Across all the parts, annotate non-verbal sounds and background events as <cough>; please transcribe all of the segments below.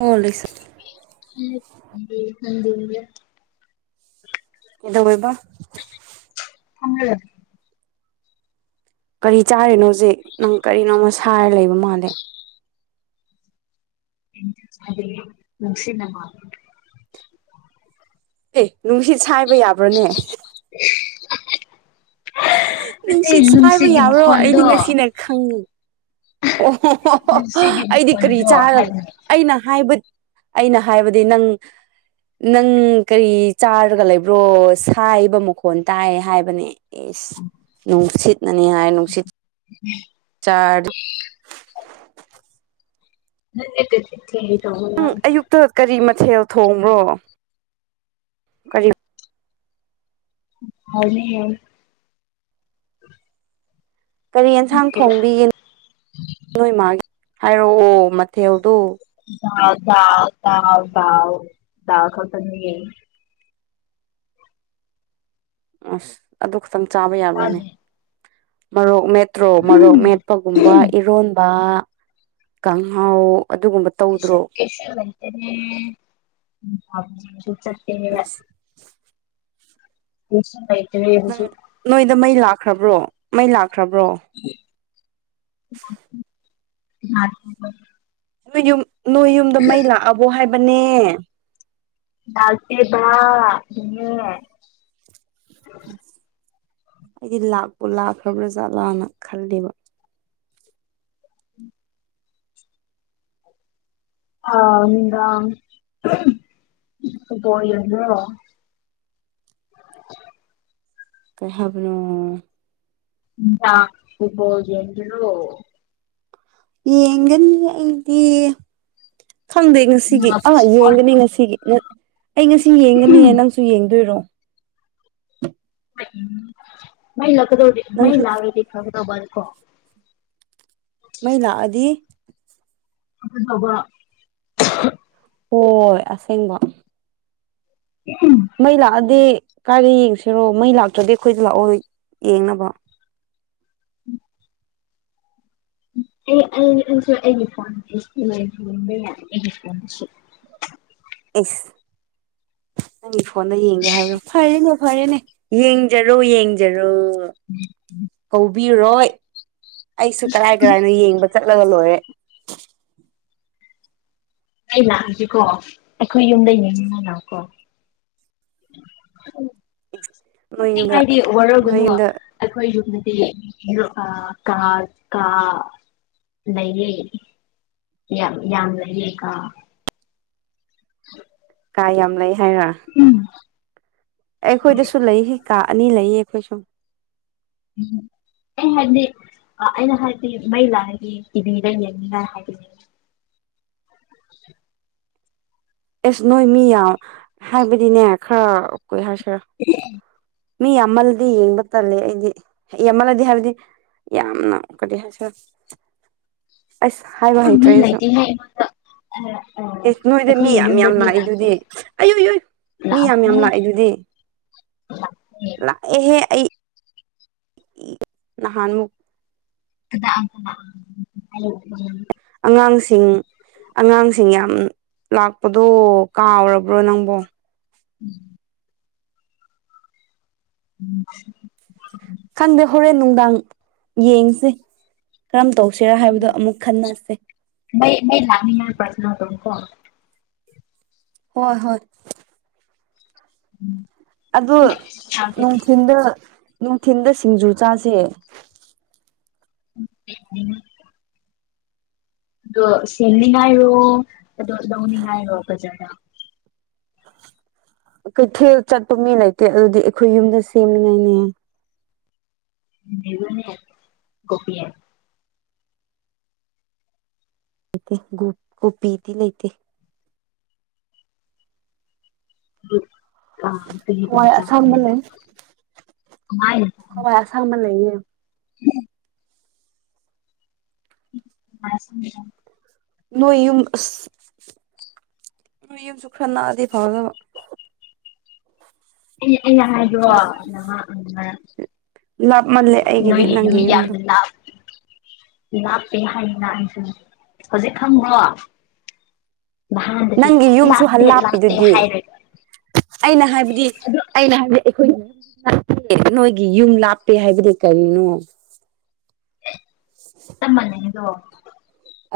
ꯑꯣ ꯂꯩꯁ ꯀꯗꯧ ꯑꯣꯏꯕ ꯊꯝꯃꯦ ꯀꯔꯤ ꯆꯥꯔꯤꯅꯣꯖꯤꯛ ꯅꯪ ꯀꯔꯤꯅꯣꯃ ꯁꯥꯔ ꯂꯩꯕ ꯃꯥꯜꯂꯦ ꯑꯗꯨ ꯅꯨꯡꯁꯤꯅꯉ ꯑꯦ ꯅꯨꯡꯁꯤꯠ ꯁꯥꯏꯕ ꯌꯥꯕ꯭ꯔꯅꯦ <unintelligible> ꯅꯨꯡꯁꯤꯠ ꯁꯥꯏꯕ ꯅꯨꯡꯁꯤꯒꯤ ꯌꯥꯕ꯭ꯔꯣ ꯑꯩꯗꯤ ꯃꯈꯣꯟꯗꯣ ꯉꯁꯤꯅ ꯈꯪꯉꯤ ꯑꯣꯣ ꯅꯨꯡꯁꯤꯒꯤ ꯑꯩꯗꯤ ꯀꯔꯤ ꯃꯈꯣꯟꯗꯣ ꯆꯥ ꯍꯥꯏꯕꯅꯦ ꯑꯩꯅ ꯍꯥꯏꯕꯠ ꯑꯩꯅ ꯍꯥꯏꯕꯗꯤ ꯅꯪ ꯅꯪ ꯀꯔꯤ ꯆꯥꯔꯒ ꯂꯩꯕ꯭ꯔꯣ ꯁꯥꯏꯕ ꯃꯈꯣꯟ ꯇꯥꯏ ꯍꯥꯏꯕꯅꯦ ꯑꯦꯁ ꯅꯨꯡꯁꯤꯠꯅꯅꯤ ꯍꯥꯏ ꯅꯨꯡꯁꯤꯠ ꯆꯥꯔ ꯅ ꯂꯩ ꯊ ꯊ ꯇꯂ ꯅꯪ ꯑꯌꯨꯛꯇ ꯀꯔꯤ ꯃꯊꯦꯜ ꯊꯣꯡꯕ꯭ꯔꯣ ꯀꯔꯤ ꯍꯅꯦ ꯀꯔꯤ ꯌꯦꯟꯁꯥꯡ ꯊꯣꯡꯕꯤꯒꯦꯅꯣ ꯅꯣꯏ ꯃꯥꯒꯤ ꯍꯥꯏꯔꯛꯑꯣ ꯃꯊꯦꯜꯗꯨ ꯌꯥ ꯗꯥ ꯇꯗꯥ ꯗꯥꯎ ꯗꯥ ꯈꯁꯅꯤ ꯑꯁ ꯑꯗꯨ ꯈꯇꯪ ꯆꯥꯕ ꯌꯥꯕ꯭ꯔꯥꯅꯦ ꯇꯥꯗꯦ ꯃꯔꯣꯔꯣꯛ ꯃꯦꯠꯇ꯭ꯔꯣ ꯃꯔꯣꯔꯣꯛ ꯃꯦꯠ ꯄꯒꯨꯝꯕ ꯏꯔꯣꯟꯕ ꯀꯥꯡꯍꯥꯎ ꯑꯗꯨꯒꯨꯝꯕ ꯀ ꯇꯧꯗ꯭ꯔꯣ ꯀꯦꯁꯇꯅꯦ ꯆꯦꯅꯦ ꯁꯨ ꯍꯥꯏꯥꯏꯇ ꯅꯪ ꯑꯗꯨꯁꯨ ꯅꯣꯏꯗ ꯃꯩ ꯂꯥꯛꯈ꯭ꯔꯕ꯭ꯔꯣ ꯃꯩ ꯂꯥꯛꯈ꯭ꯔꯕ꯭ꯔꯣ ꯑ ꯅꯣꯏ ꯌꯨꯝ ꯅꯣꯏ ꯌꯨꯝꯗ ꯃꯩ ꯂꯥꯛꯑꯕꯣ ꯍꯥꯏꯕꯅꯦ ꯂꯥꯛꯇꯦꯗ ꯌꯦ ꯑꯩꯗꯤ ꯂꯥꯛꯄ ꯂꯥꯛꯈ꯭ꯔꯕ꯭ꯔꯖꯥꯠꯂꯥꯅ ꯈꯜꯂꯦꯕ ꯑ ꯃꯤꯒꯄꯣ ꯌꯦꯗꯣ ꯀꯩ ꯍꯥꯏꯕꯅꯣ ꯏ ꯍꯨꯄꯣꯖꯟꯣ ꯌꯦꯡꯒꯅꯤ ꯑꯩꯗꯤ ꯈꯪꯗꯦ ꯉꯁꯤꯒꯤ ꯑꯥ ꯏꯁꯄꯣꯔꯠ ꯌꯦꯡꯒꯅꯤ ꯉꯁꯤꯒꯤ ꯑꯩ ꯉꯁꯤ ꯌꯦꯡꯒꯅꯤ ꯅꯪꯁꯨ ꯌꯦꯡꯗꯣꯏꯔꯣ ꯃꯩꯒꯗꯣ ꯅꯪꯁꯨ ꯃꯩꯗꯤ ꯊꯒꯗꯣꯕꯜꯀꯣ ꯃ ꯂꯥꯛꯑꯗꯤ ꯍꯕ ꯍꯣꯏ ꯑꯁꯦꯡꯕ ꯎꯝ ꯃꯩ ꯂꯥꯛꯑꯗꯤ ꯀꯥꯏꯗ ꯌꯦꯡꯁꯤꯔꯣ ꯃꯩ ꯂꯥꯛꯇ꯭ꯔꯗꯤ ꯑꯩꯈꯣꯏꯗ ꯂꯥꯛꯑꯣ ꯌꯦꯡꯅꯕ ꯑꯦꯂ ꯐꯣꯟ ꯑꯦꯂꯐꯣꯟ ꯑ꯭ꯌꯁ ꯅꯪꯒꯤ ꯐꯣꯟꯗꯣ ꯌꯦꯡꯒꯦ ꯍꯥꯏꯕ꯭ꯔꯣ ꯐꯔꯦꯅꯦ ꯐꯔꯦꯅꯦ ꯌꯦꯡꯖꯔꯣ ꯌꯦꯡꯖꯔꯣ <inaudible> ꯀꯧꯕꯤꯔꯔꯣꯏ ꯑꯩꯁꯨ ꯀꯔꯥꯏ ꯀꯔꯥꯏꯅꯣ ꯌꯦꯡꯕ ꯆꯠꯂꯒ ꯂꯣꯏꯔꯦ ꯑꯩ ꯂꯥꯛꯑꯁꯤꯀꯣ ꯑꯩꯈꯣꯏ ꯌꯨꯝꯗ ꯌꯦꯡꯅꯤꯡꯅ ꯂꯀꯣ ꯑꯣ ꯎ ꯁꯣꯛꯅꯤꯡ ꯍꯥꯏꯥꯏꯗꯤ ꯋꯥꯔꯒꯅꯨ ꯑꯩꯈꯣꯏ ꯌꯨꯝꯗꯗꯤ ꯀꯥ ꯀꯥ ꯂꯩꯌꯦ ꯌꯥꯝ ꯌꯥꯝ ꯂꯩꯌꯦ ꯀꯥ <unintelligible> ꯀꯥ ꯌꯥꯝ ꯂꯩ ꯍꯥꯏꯔ ꯎꯝ ꯑꯦ ꯑꯩꯈꯣꯏꯗꯁꯨ ꯂꯩ ꯀꯥ ꯑꯅꯤ ꯂꯩꯌꯦ ꯑꯩꯈꯣꯏ ꯁꯨꯝ ꯗꯤ ꯑ ꯑꯩꯅ ꯍꯥꯏꯕꯗꯤ ꯃꯩ ꯂꯥꯛꯑꯒꯤ ꯇꯤꯚꯤ ꯂꯩ ꯌꯦꯅꯤꯅꯅ ꯍꯥꯏꯕꯅꯦ ꯑꯦꯁ ꯅꯣꯏ ꯃꯤ ꯌꯥ ꯍꯥꯏꯕꯗꯤꯅꯦ ꯈꯔ ꯀ ꯍꯥꯏꯁꯤꯔ ꯑꯦ ꯃꯤ ꯑꯃꯂꯗꯤ ꯌꯦꯡꯕ ꯇꯂ ꯑꯩꯗꯤ ꯑꯃꯂꯗꯤ ꯍꯥꯏꯕꯗꯤ ꯌꯥꯝꯅ ꯀꯔꯤ ꯍꯥꯏꯁꯔ ꯑꯁ ꯍꯥꯏꯕ ꯃꯤ ꯍꯩꯇ꯭ꯔꯦꯁꯨ ꯂꯩꯇꯦꯍꯦ ꯑꯩꯉꯣꯟꯗ ꯅꯣꯏꯗ ꯃꯤ ꯑꯩꯈꯣꯏꯒꯤ ꯌꯥꯝ ꯌꯥꯝ ꯌꯨꯝꯗꯗꯤ ꯅꯥꯏ ꯂꯥꯛꯇꯦ ꯑꯗꯨꯗꯤ ꯑꯌꯨ ꯏ ꯌꯨꯏ ꯃꯤ ꯌꯥꯝ ꯌꯥꯝ ꯂꯥꯛꯑꯦ ꯑꯗꯨꯗꯤ ꯎ ꯑꯦ ꯑꯩ ꯅꯍꯥꯟ ꯃꯨꯛ ꯑꯗꯨꯗ ꯑꯉꯥꯡꯁꯤꯡ ꯑꯉꯥꯡꯁꯤꯡ ꯌꯥꯝ ꯂꯥꯛꯄꯗꯣ ꯀꯥꯎꯔꯕ꯭ꯔꯣ ꯅꯪꯕꯣ ꯎꯝ ꯎꯝ ꯈꯪꯗꯦ ꯍꯣꯔꯦꯟ ꯅꯨꯡꯗꯥꯡ ꯌꯦꯡꯁꯦ ꯀꯔꯝ ꯇꯧꯁꯤꯔꯥ ꯍꯥꯏꯕꯗꯣ ꯑꯃꯨꯛ ꯈꯟꯅꯁꯦ ꯃꯩ ꯃꯩ ꯂꯥꯛꯅꯤꯉꯥꯏ ꯄ꯭ꯔꯊꯅꯥ ꯇꯧꯒꯦꯀꯣ ꯍꯣꯏ ꯍꯣꯏ ꯎꯝ ꯑꯗꯨ ꯅꯨꯡꯊꯤꯟꯗ ꯅꯨꯡꯊꯤꯟꯗ ꯁꯤꯡꯖꯨ ꯆꯥꯁꯦ ꯎꯝ ꯑꯣ ꯁꯦꯅꯤꯡꯉꯥꯏꯔꯣ ꯑꯗꯣ ꯂꯧꯅꯤꯡꯉꯥꯏꯔꯣ ꯐꯖꯅ ꯀꯩꯊꯦꯜ ꯆꯠꯄ ꯃꯤ ꯂꯩꯇꯦ ꯑꯗꯨꯗꯤ ꯑꯩꯈꯣꯏ ꯌꯨꯝꯗ ꯁꯦꯝꯃꯤꯉꯥꯏꯅꯦ ꯃꯕꯅꯤ ꯀꯣꯄꯤꯂ ꯂꯩꯇꯦ ꯒꯣ ꯒꯣꯄꯤꯗꯤ ꯂꯩꯇꯦ ꯍꯋꯥꯏ ꯑꯁꯥꯡꯕ ꯂꯩ <unintelligible> ꯍꯋꯥꯏ ꯑꯁꯥꯡ ꯃ ꯂꯩꯅꯦ ꯃꯥꯃꯦꯗꯥꯝ ꯅꯣꯏ ꯌꯨꯝ ꯑꯁ ꯅꯣꯏ ꯌꯨꯝꯁꯨ ꯈꯔ ꯅꯥꯑꯗꯗꯤ ꯐꯥꯎꯅꯕ ꯍꯥꯏ ꯋꯥ ꯂꯥꯞꯃꯜꯂꯦ ꯂꯣꯏ ꯑꯩꯒꯤꯗꯤ ꯅꯪꯒꯤ ꯃꯤ ꯌꯥꯝ ꯌꯨꯝꯗꯣ ꯂ ꯂꯥꯞꯄꯦ ꯍꯥꯏꯌꯦ ꯂꯥꯛꯁ ꯍꯧꯖꯤꯛ ꯈꯪꯉ꯭ꯔꯣ ꯥꯟꯗꯗꯤ ꯅꯪꯒꯤ ꯌꯨꯝꯁꯨ ꯂꯥꯛꯇꯦ ꯂꯥꯛꯇꯦ ꯂꯥꯞꯄꯤꯗꯨꯗꯤ ꯍꯥꯏꯔ ꯑꯩꯅ ꯍꯥꯏꯕꯗꯤ ꯑꯩꯅ ꯍꯥꯏꯕꯗꯤ ꯑꯩꯈꯣꯏꯒꯤ <inaudible> ꯅꯣꯏꯒꯤ ꯌꯨꯝ ꯂꯥꯞꯄꯦ ꯍꯥꯏꯕꯗꯤ ꯀꯔꯤꯅꯣ ꯆꯞꯃꯥꯟꯌꯦꯗꯣ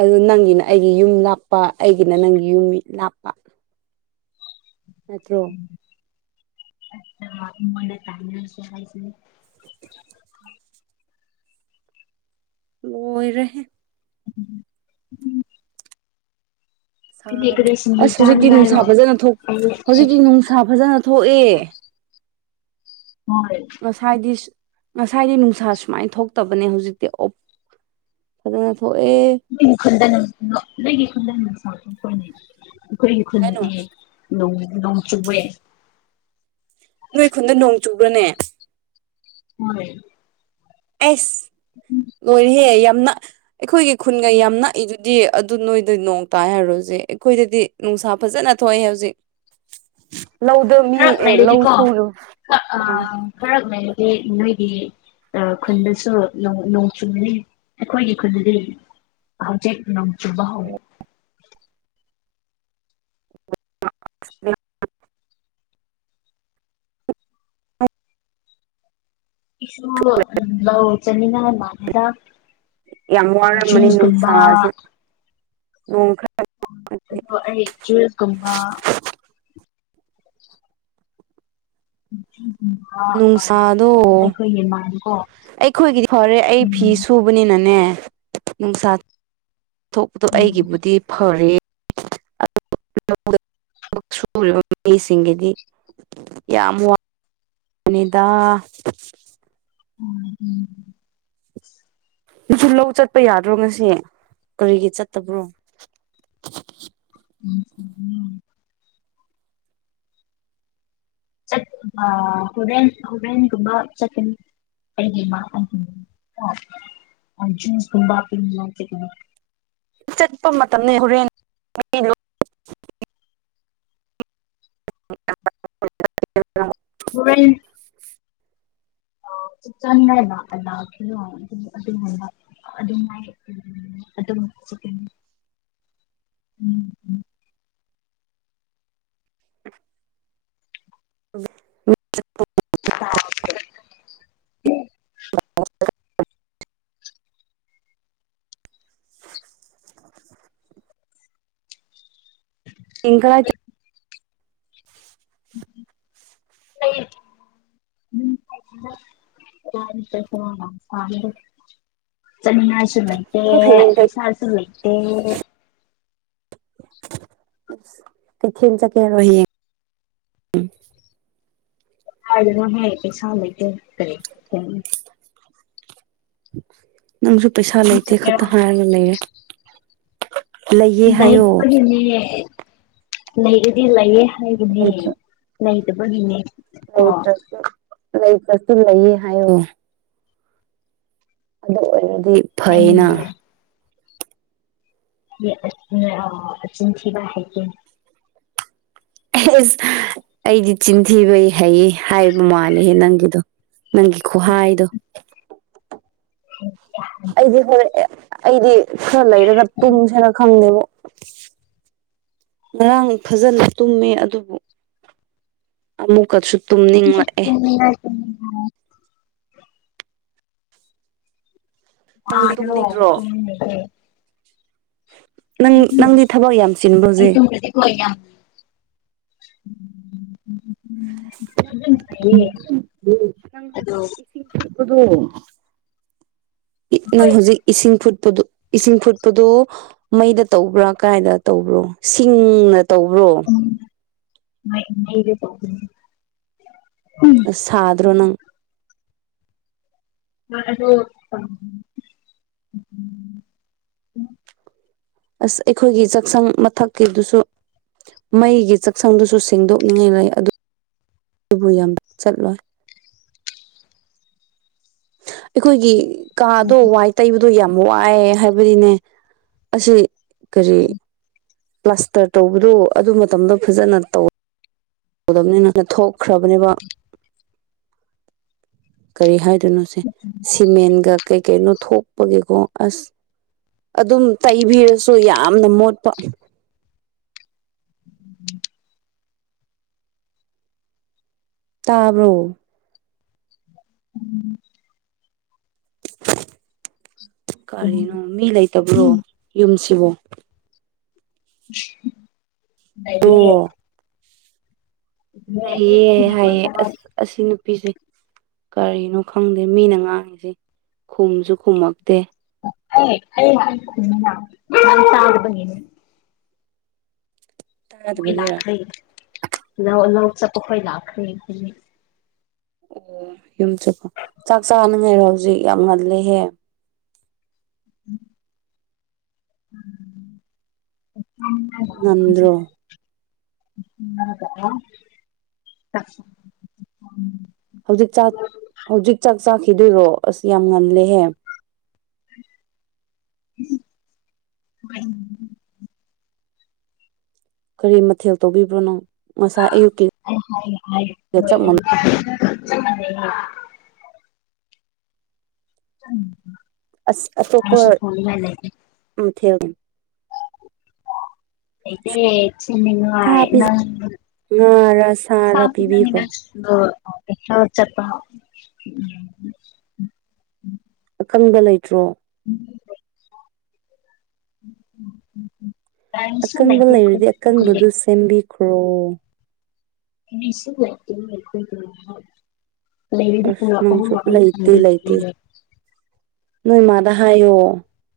ꯑꯗꯨ ꯅꯪꯒꯤꯅ ꯑꯩꯒꯤ ꯌꯨꯝ ꯂꯥꯞꯄ ꯑꯩꯒꯤꯅ ꯅꯪꯒꯤ ꯌꯨꯝ ꯂꯥꯞꯄ ꯑꯆꯥ <inaudible> <unintelligible> <inaudible> ꯂꯣꯏꯔꯦꯍꯦ ꯎꯝ ꯎꯝ <inaudible> ꯀꯔꯤ ꯁꯤꯡꯖꯨ ꯑꯁ ꯍꯧꯖꯤꯛꯇꯤ ꯆꯥꯅꯤꯡꯉꯥꯏꯔꯣ ꯅꯨꯡꯁꯥ ꯐꯖꯅ ꯊꯣꯛ ꯑꯩ ꯍꯧꯖꯤꯛꯇꯤ ꯅꯨꯡꯁꯥ ꯐꯖꯅ ꯊꯣꯛꯑꯦ ꯍꯣꯏ ꯉꯁꯥꯏꯗꯤ ꯉꯁꯥꯏꯗꯤ ꯅꯨꯡꯁꯥ ꯁꯨꯃꯥꯏꯅ ꯊꯣꯛꯇꯕꯅꯦ ꯍꯧꯖꯤꯛꯇꯤ ꯑꯣꯣꯞ ꯐꯖꯅ ꯊꯣꯛꯑꯦ ꯅꯪꯒꯤ ꯈꯨꯟꯗ <inaudible> ꯅꯪꯒꯤ ꯈꯨꯟꯗ <inaudible> ꯑꯩꯈꯣꯏꯒꯤ ꯀꯩ ꯍꯥꯏꯅꯣ ꯈꯨꯟꯗꯗꯤ ꯅꯣꯡ ꯅꯣꯡ ꯆꯨꯕꯦ ꯅꯣꯏ ꯈꯨꯟꯗ ꯅꯣꯡ ꯆꯨꯕ꯭ꯔꯅꯦ ꯍꯣꯌ ꯑꯦꯁ ꯂꯣꯏꯔꯍꯦ ꯌꯥꯝꯅ ꯑꯩꯈꯣꯏꯒꯤ ꯈꯨꯟꯒ ꯌꯥꯝ ꯅꯛꯏꯗꯨꯗꯤ ꯑꯗꯨ ꯅꯣꯏꯗ ꯅꯣꯡ ꯇꯥꯏ ꯍꯥꯏꯔꯨꯔꯁꯦ ꯑꯩꯈꯣꯏꯗꯗꯤ ꯅꯨꯡꯁꯥ ꯐꯥꯅꯥ ꯊꯣꯛꯑꯦ ꯍꯧꯖꯤꯛ ꯂꯧꯗ ꯃꯤ ꯈꯔ ꯑꯦ ꯂꯧ ꯁꯨꯔꯨ ꯎꯝ ꯈꯥꯔꯛ ꯂꯩꯔ꯭ꯗꯦ ꯅꯣꯏꯀꯤ ꯈꯨꯟꯗꯁꯨ ꯅꯣꯡ ꯆꯨꯕꯅꯤ ꯑꯩꯈꯣꯏꯒꯤ ꯈꯨꯟꯗꯗꯤ ꯍꯧꯖꯤꯛ ꯅꯣꯡ ꯆꯨꯕ ꯍꯧ <unintelligible> ꯏꯁꯨ ꯂ ꯆꯃꯤꯅ ꯃꯥꯗ ꯌꯥꯝ ꯟꯁ ꯋꯥꯔꯝꯃꯅꯤ ꯇꯝꯕ ꯅꯨꯡꯁꯥꯁꯦ ꯅꯣꯡ ꯈꯔ <unintelligible> ꯍꯣ ꯑꯩ ꯖꯨꯁꯒꯨꯝꯕ ꯖꯨꯁꯀꯨꯝꯕ <unintelligible> ꯑ ꯅꯨꯡꯁꯥꯗꯣ ꯑꯩꯈꯣꯏꯒꯤ ꯃꯥꯟꯀꯣ ꯑꯩꯈꯣꯏꯒꯤꯗꯤ ꯐꯔꯦ ꯑꯩ ꯐꯤ ꯎꯝ ꯁꯨꯕ ꯍꯕꯅꯤꯅꯅꯦ ꯅꯨꯡꯁꯥ ꯊꯣꯛꯄꯗꯣ ꯎꯝ ꯑꯩꯒꯤꯕꯨꯗꯤ ꯐꯔꯦ ꯁꯨꯔꯤꯕ ꯃꯤꯁꯤꯡꯒꯤꯗꯤ <unintelligible> ꯌꯥꯝ ꯋꯥ ꯅꯤꯗ ꯎꯝ ꯎꯝ <inaudible> ꯅꯁꯨ ꯂꯧ ꯆꯠꯄ ꯌꯥꯗ꯭ꯔꯣ ꯉꯁꯤ ꯀ꯭ꯔꯤꯒꯤ ꯆꯠꯇꯕ꯭ꯔꯣ <unintelligible> ꯆꯠ ꯑꯥ ꯍꯨꯔꯦꯟ ꯍꯨꯔꯦꯟꯒꯨꯝꯕ ꯆꯠꯀꯅꯤ ꯑꯩꯒꯤ ꯃꯥ ꯑꯃꯨ <unintelligible> ꯖꯨꯏꯀꯨꯝꯕ <unintelligible> ꯆꯠꯄ ꯃꯇꯝꯅꯦ ꯍꯣꯔꯦꯟ <unintelligible> ꯍꯌꯦꯡ ꯍꯨꯔꯦꯟ ꯑꯣ ꯆꯥꯅꯤꯡꯉꯥꯏ <inaudible> ꯑꯗꯨꯅꯦꯕꯥ ꯑꯗꯨꯃꯥꯏ ꯑꯗꯨꯝ ꯆꯤꯀꯟ ꯎꯝ <inaudible> <unintelligible> <unintelligible> ꯄꯤꯀ <inaudible> ꯂꯩꯌꯦ ꯎꯝ ꯀ ꯊꯗ ꯆꯅꯤꯉꯁꯨ ꯂꯩꯇꯦ ꯅꯪ ꯍꯌꯦꯡ ꯀꯩ ꯕꯤꯁꯥꯔꯁꯨ ꯂꯩꯇꯦ ꯄꯊꯤꯟ ꯁꯠꯀꯦꯔꯣ ꯖꯌꯦꯪ ꯀꯅ ꯍꯥꯏ ꯀꯩ ꯁꯃ ꯇꯔꯦ ꯅꯪꯁꯨ ꯄꯩꯁꯥ ꯂꯩꯇꯦ ꯈꯠꯇ ꯍꯥꯏꯔꯒ ꯂꯩꯔꯦ ꯂꯩꯌꯦ ꯍꯥꯏꯌꯣ <unintelligible> ꯂꯩꯔꯗꯤ ꯂꯩꯌꯦ ꯍꯥꯏꯒꯅꯦ ꯂꯩꯇ꯭ꯔ ꯂꯩꯗꯕꯒꯤꯅꯦ ꯂꯩꯇ꯭ꯔꯁꯨ ꯂꯩꯇ꯭ꯔꯁꯨ ꯂꯩꯌꯦ ꯍꯥꯏꯌꯣ ꯑꯗꯨ ꯑꯣꯏꯔꯗꯤ ꯐꯩꯅ ꯍꯥꯏꯅꯤꯡꯉꯦ ꯌꯦꯗꯂꯁꯨꯅꯦ ꯀꯤꯟꯊꯤꯕ ꯍꯩꯇꯦ ꯑꯦꯁ ꯑꯩꯗꯤ ꯆꯤꯟꯊꯤꯕꯩ ꯍꯩꯌꯦ ꯍꯥꯏꯕ ꯃꯥꯜꯂꯦꯍꯦ ꯅꯪꯒꯤꯗꯣ ꯅꯪꯒꯤ ꯈꯨꯣꯍꯥꯏꯗꯣ <unintelligible> ꯑꯩꯗꯤ ꯍꯣꯔꯦ ꯑꯩꯗꯤ ꯈꯔ ꯂꯩꯔꯒ ꯇꯨꯝꯁꯤꯔ ꯈꯪꯗꯦꯕꯣ ꯉꯔꯥꯡ ꯐꯖꯅ ꯇꯨꯝꯃꯦ ꯑꯗꯨꯕꯨ ꯑꯃꯨꯛꯀꯁꯨ ꯇꯨꯝꯅꯤꯡꯂꯛꯑꯦ <unintelligible> ꯅꯪꯗꯤ ꯗꯦ ꯇꯨꯝꯅꯤꯡꯗ꯭ꯔꯣ ꯅꯪ ꯅꯪꯗꯤ ꯊꯕꯛ ꯌꯥꯝ ꯆꯟꯕꯔꯣ ꯍꯧꯖꯤꯛ ꯍꯣꯏ ꯌꯥꯝ ꯅꯪ <inaudible> ꯍꯧꯖꯤꯛ ꯑ <unintelligible> ꯏꯁꯤꯡ ꯅꯪ ꯍꯣꯏ ꯍꯧꯖꯤꯛ <unintelligible> ꯏꯁꯤꯡ ꯐꯨꯠꯄꯗꯨ, ꯏꯁꯤꯡ ꯐꯨꯠꯄꯗꯨ ꯃꯩꯗ ꯇꯧꯕ꯭ꯔꯥ ꯀꯥꯏꯗ ꯇꯧꯕ꯭ꯔꯣ, ꯁꯤꯡꯅ ꯇꯧꯕ꯭ꯔꯣ? <inaudible> ꯁꯥꯗ꯭ꯔꯣ ꯅꯪ? ꯑꯗꯨ <unintelligible> ꯑꯁ ꯑꯩꯈꯣꯏꯒꯤ ꯆꯥꯛꯁꯪ ꯃꯊꯛꯀꯤꯗꯨꯁꯨ, ꯃꯩꯒꯤ ꯆꯥꯛꯁꯪꯗꯨꯁꯨ ꯁꯦꯡꯗꯣꯛꯅꯤꯡꯉꯥꯏ ꯂꯩ ꯑꯗꯣ, ꯑꯗꯨꯕꯨ ꯌꯥꯝ ꯆꯠꯂꯣꯏ꯫ ꯑꯩꯈꯣꯏꯒꯤ ꯀꯥꯗꯣ ꯋꯥꯏ ꯇꯩꯕꯗꯣ ꯌꯥꯝ ꯋꯥꯏꯌꯦ ꯍꯥꯏꯕꯗꯤꯅꯦ ꯑꯁꯤ, ꯀꯔꯤ ꯄ꯭ꯂꯥꯁꯇꯔ ꯇꯧꯕꯗꯣ ꯑꯗꯨ ꯃꯇꯝꯗꯣ ꯐꯖꯅ ꯇꯧ ꯇꯧꯗꯕꯅꯤꯅ ꯊꯣꯛ ꯈ꯭ꯔꯕꯅꯦꯕ ꯀꯔꯤ ꯍꯥꯏ, ꯀꯩꯅꯣꯁꯦ ꯁꯤꯃꯦꯟꯒ ꯀꯩ ꯀꯩꯅꯣ ꯊꯣꯛꯄꯒꯤꯀꯣ ꯑꯁ, ꯑꯗꯨꯝ ꯇꯩꯕꯤꯔꯁꯨ ꯌꯥꯝꯅ ꯃꯣꯠꯄ꯫ ꯇꯥꯕ꯭ꯔꯣ ꯎꯝ ꯀꯔꯤꯅꯣ! ꯃꯤ ꯂꯩꯇꯕ꯭ꯔꯣ ꯌꯨꯝꯁꯤꯕꯣ꯫ ꯑꯩꯗꯤ <unintelligible> ꯑꯣ ꯂꯩꯌꯦ ꯍꯥꯏꯌꯦ ꯑꯁ ꯑꯁꯤ ꯅꯨꯄꯤꯁꯦ, ꯀꯔꯤꯅꯣ ꯈꯪꯗꯦ, ꯃꯤꯅ ꯉꯥꯡꯉꯁꯤ ꯈꯨꯝꯁꯨ ꯈꯨꯝꯃꯛꯇꯦ꯫ ꯑꯦ ꯆ <unintelligible> ꯍꯣꯏ ꯇꯥꯗꯕꯒꯤꯔ ꯂꯥꯈ꯭ꯔꯦ ꯂꯧ ꯂꯧ ꯆꯠꯄꯈꯣꯏ ꯂꯥꯛꯈ꯭ꯔꯦ꯫ ꯑꯣ ꯌꯨꯝ ꯆꯠꯄ ꯆꯥꯛ ꯆꯥꯅꯤꯉꯥꯏꯔꯣ ꯍꯧꯖꯤꯛ ꯌꯥꯝ ꯉꯜꯂꯦꯍꯦ꯫ ꯎꯝ <inaudible> <inaudible> ꯉꯟꯗ꯭ꯔꯣ ꯇ ꯆ <unintelligible> ꯍꯧꯖꯤꯛ ꯆꯥꯛ ꯍꯧꯖꯤꯛ ꯆꯥꯛ ꯆꯥꯈꯤꯗꯣꯏꯔꯣ ꯑꯁ ꯌꯥꯝ ꯉꯜꯂꯦꯍꯦ꯫ <inaudible> ꯍꯣꯌ ꯀꯔꯤ ꯃꯊꯦꯜ ꯇꯧꯕꯤꯕ꯭ꯔꯣ ꯅꯪ? ꯉꯁꯥꯏ ꯑꯌꯨꯛꯀꯤ ꯒ <unintelligible> ꯆꯞ ꯃꯥꯟ <inaudible> <inaudible> ꯑꯩꯁꯨ ꯊꯣꯅꯤꯉꯥꯏ ꯂꯩꯇꯦ ꯎꯝ ꯊ <unintelligible> ꯂꯩꯇꯦ꯫ ꯁꯥ ꯁꯤꯃꯤꯟꯋꯥꯏ ꯄꯤꯖ ꯅꯪ ꯉꯥꯔ ꯁꯥ ꯁꯥꯔ ꯄꯤꯕꯤꯈ꯭ꯔꯣ ꯄꯤꯖꯅꯤꯡꯉꯥꯏ <unintelligible> ꯗꯣ ꯄꯩꯈ꯭ꯌꯥ ꯆꯠꯄ ꯍ ꯎꯝ <unintelligible> ꯑꯀꯪꯒ ꯂꯩꯇ꯭ꯔꯣ? <inaudible> ꯀꯔꯤꯁꯨ ꯑꯀꯪꯕ ꯂꯩꯇꯦ ꯑꯩꯈꯣꯏ ꯂꯩꯔꯗꯤ ꯑꯀꯪꯕꯗꯨ ꯁꯦꯝꯕꯤꯈ꯭ꯔꯣ꯫ ꯃꯤꯁꯨ ꯂꯥꯛꯇꯦꯅ ꯑꯩꯈꯣꯏꯗꯣ ꯉꯥꯏꯍꯥꯛ, ꯂꯩꯔꯗꯤ ꯑꯁ ꯅꯪꯁꯨ ꯂꯩꯇꯦ <unintelligible> ꯅꯣꯏꯃꯥꯗ ꯍꯥꯏꯌꯣ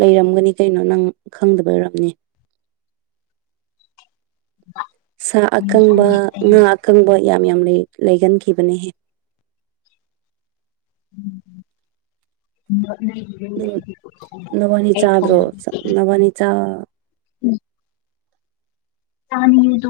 ꯂꯩꯔꯝꯒꯅꯤ ꯀꯩꯅꯣ ꯅꯪ ꯈꯪꯗꯕꯩ ꯑꯣꯏꯔꯝꯅꯤ꯫ <inaudible> ꯁꯥ ꯑꯀꯪꯕ ꯉꯥ ꯑꯀꯪꯕ ꯌꯥꯝ ꯌꯥꯝ ꯂꯩ ꯂꯩꯒꯟꯈꯤꯕꯅꯦꯍꯦ꯫ <unintelligible> ꯎꯝ ꯅꯥꯕꯅꯤ ꯑꯩ ꯆꯥꯗ꯭ꯔꯣ ꯆ ꯊꯣꯡꯕꯤꯒꯦ ꯅꯥꯕꯅꯤ ꯆꯥ ꯆꯥꯅꯤꯡꯉꯦꯗꯨ,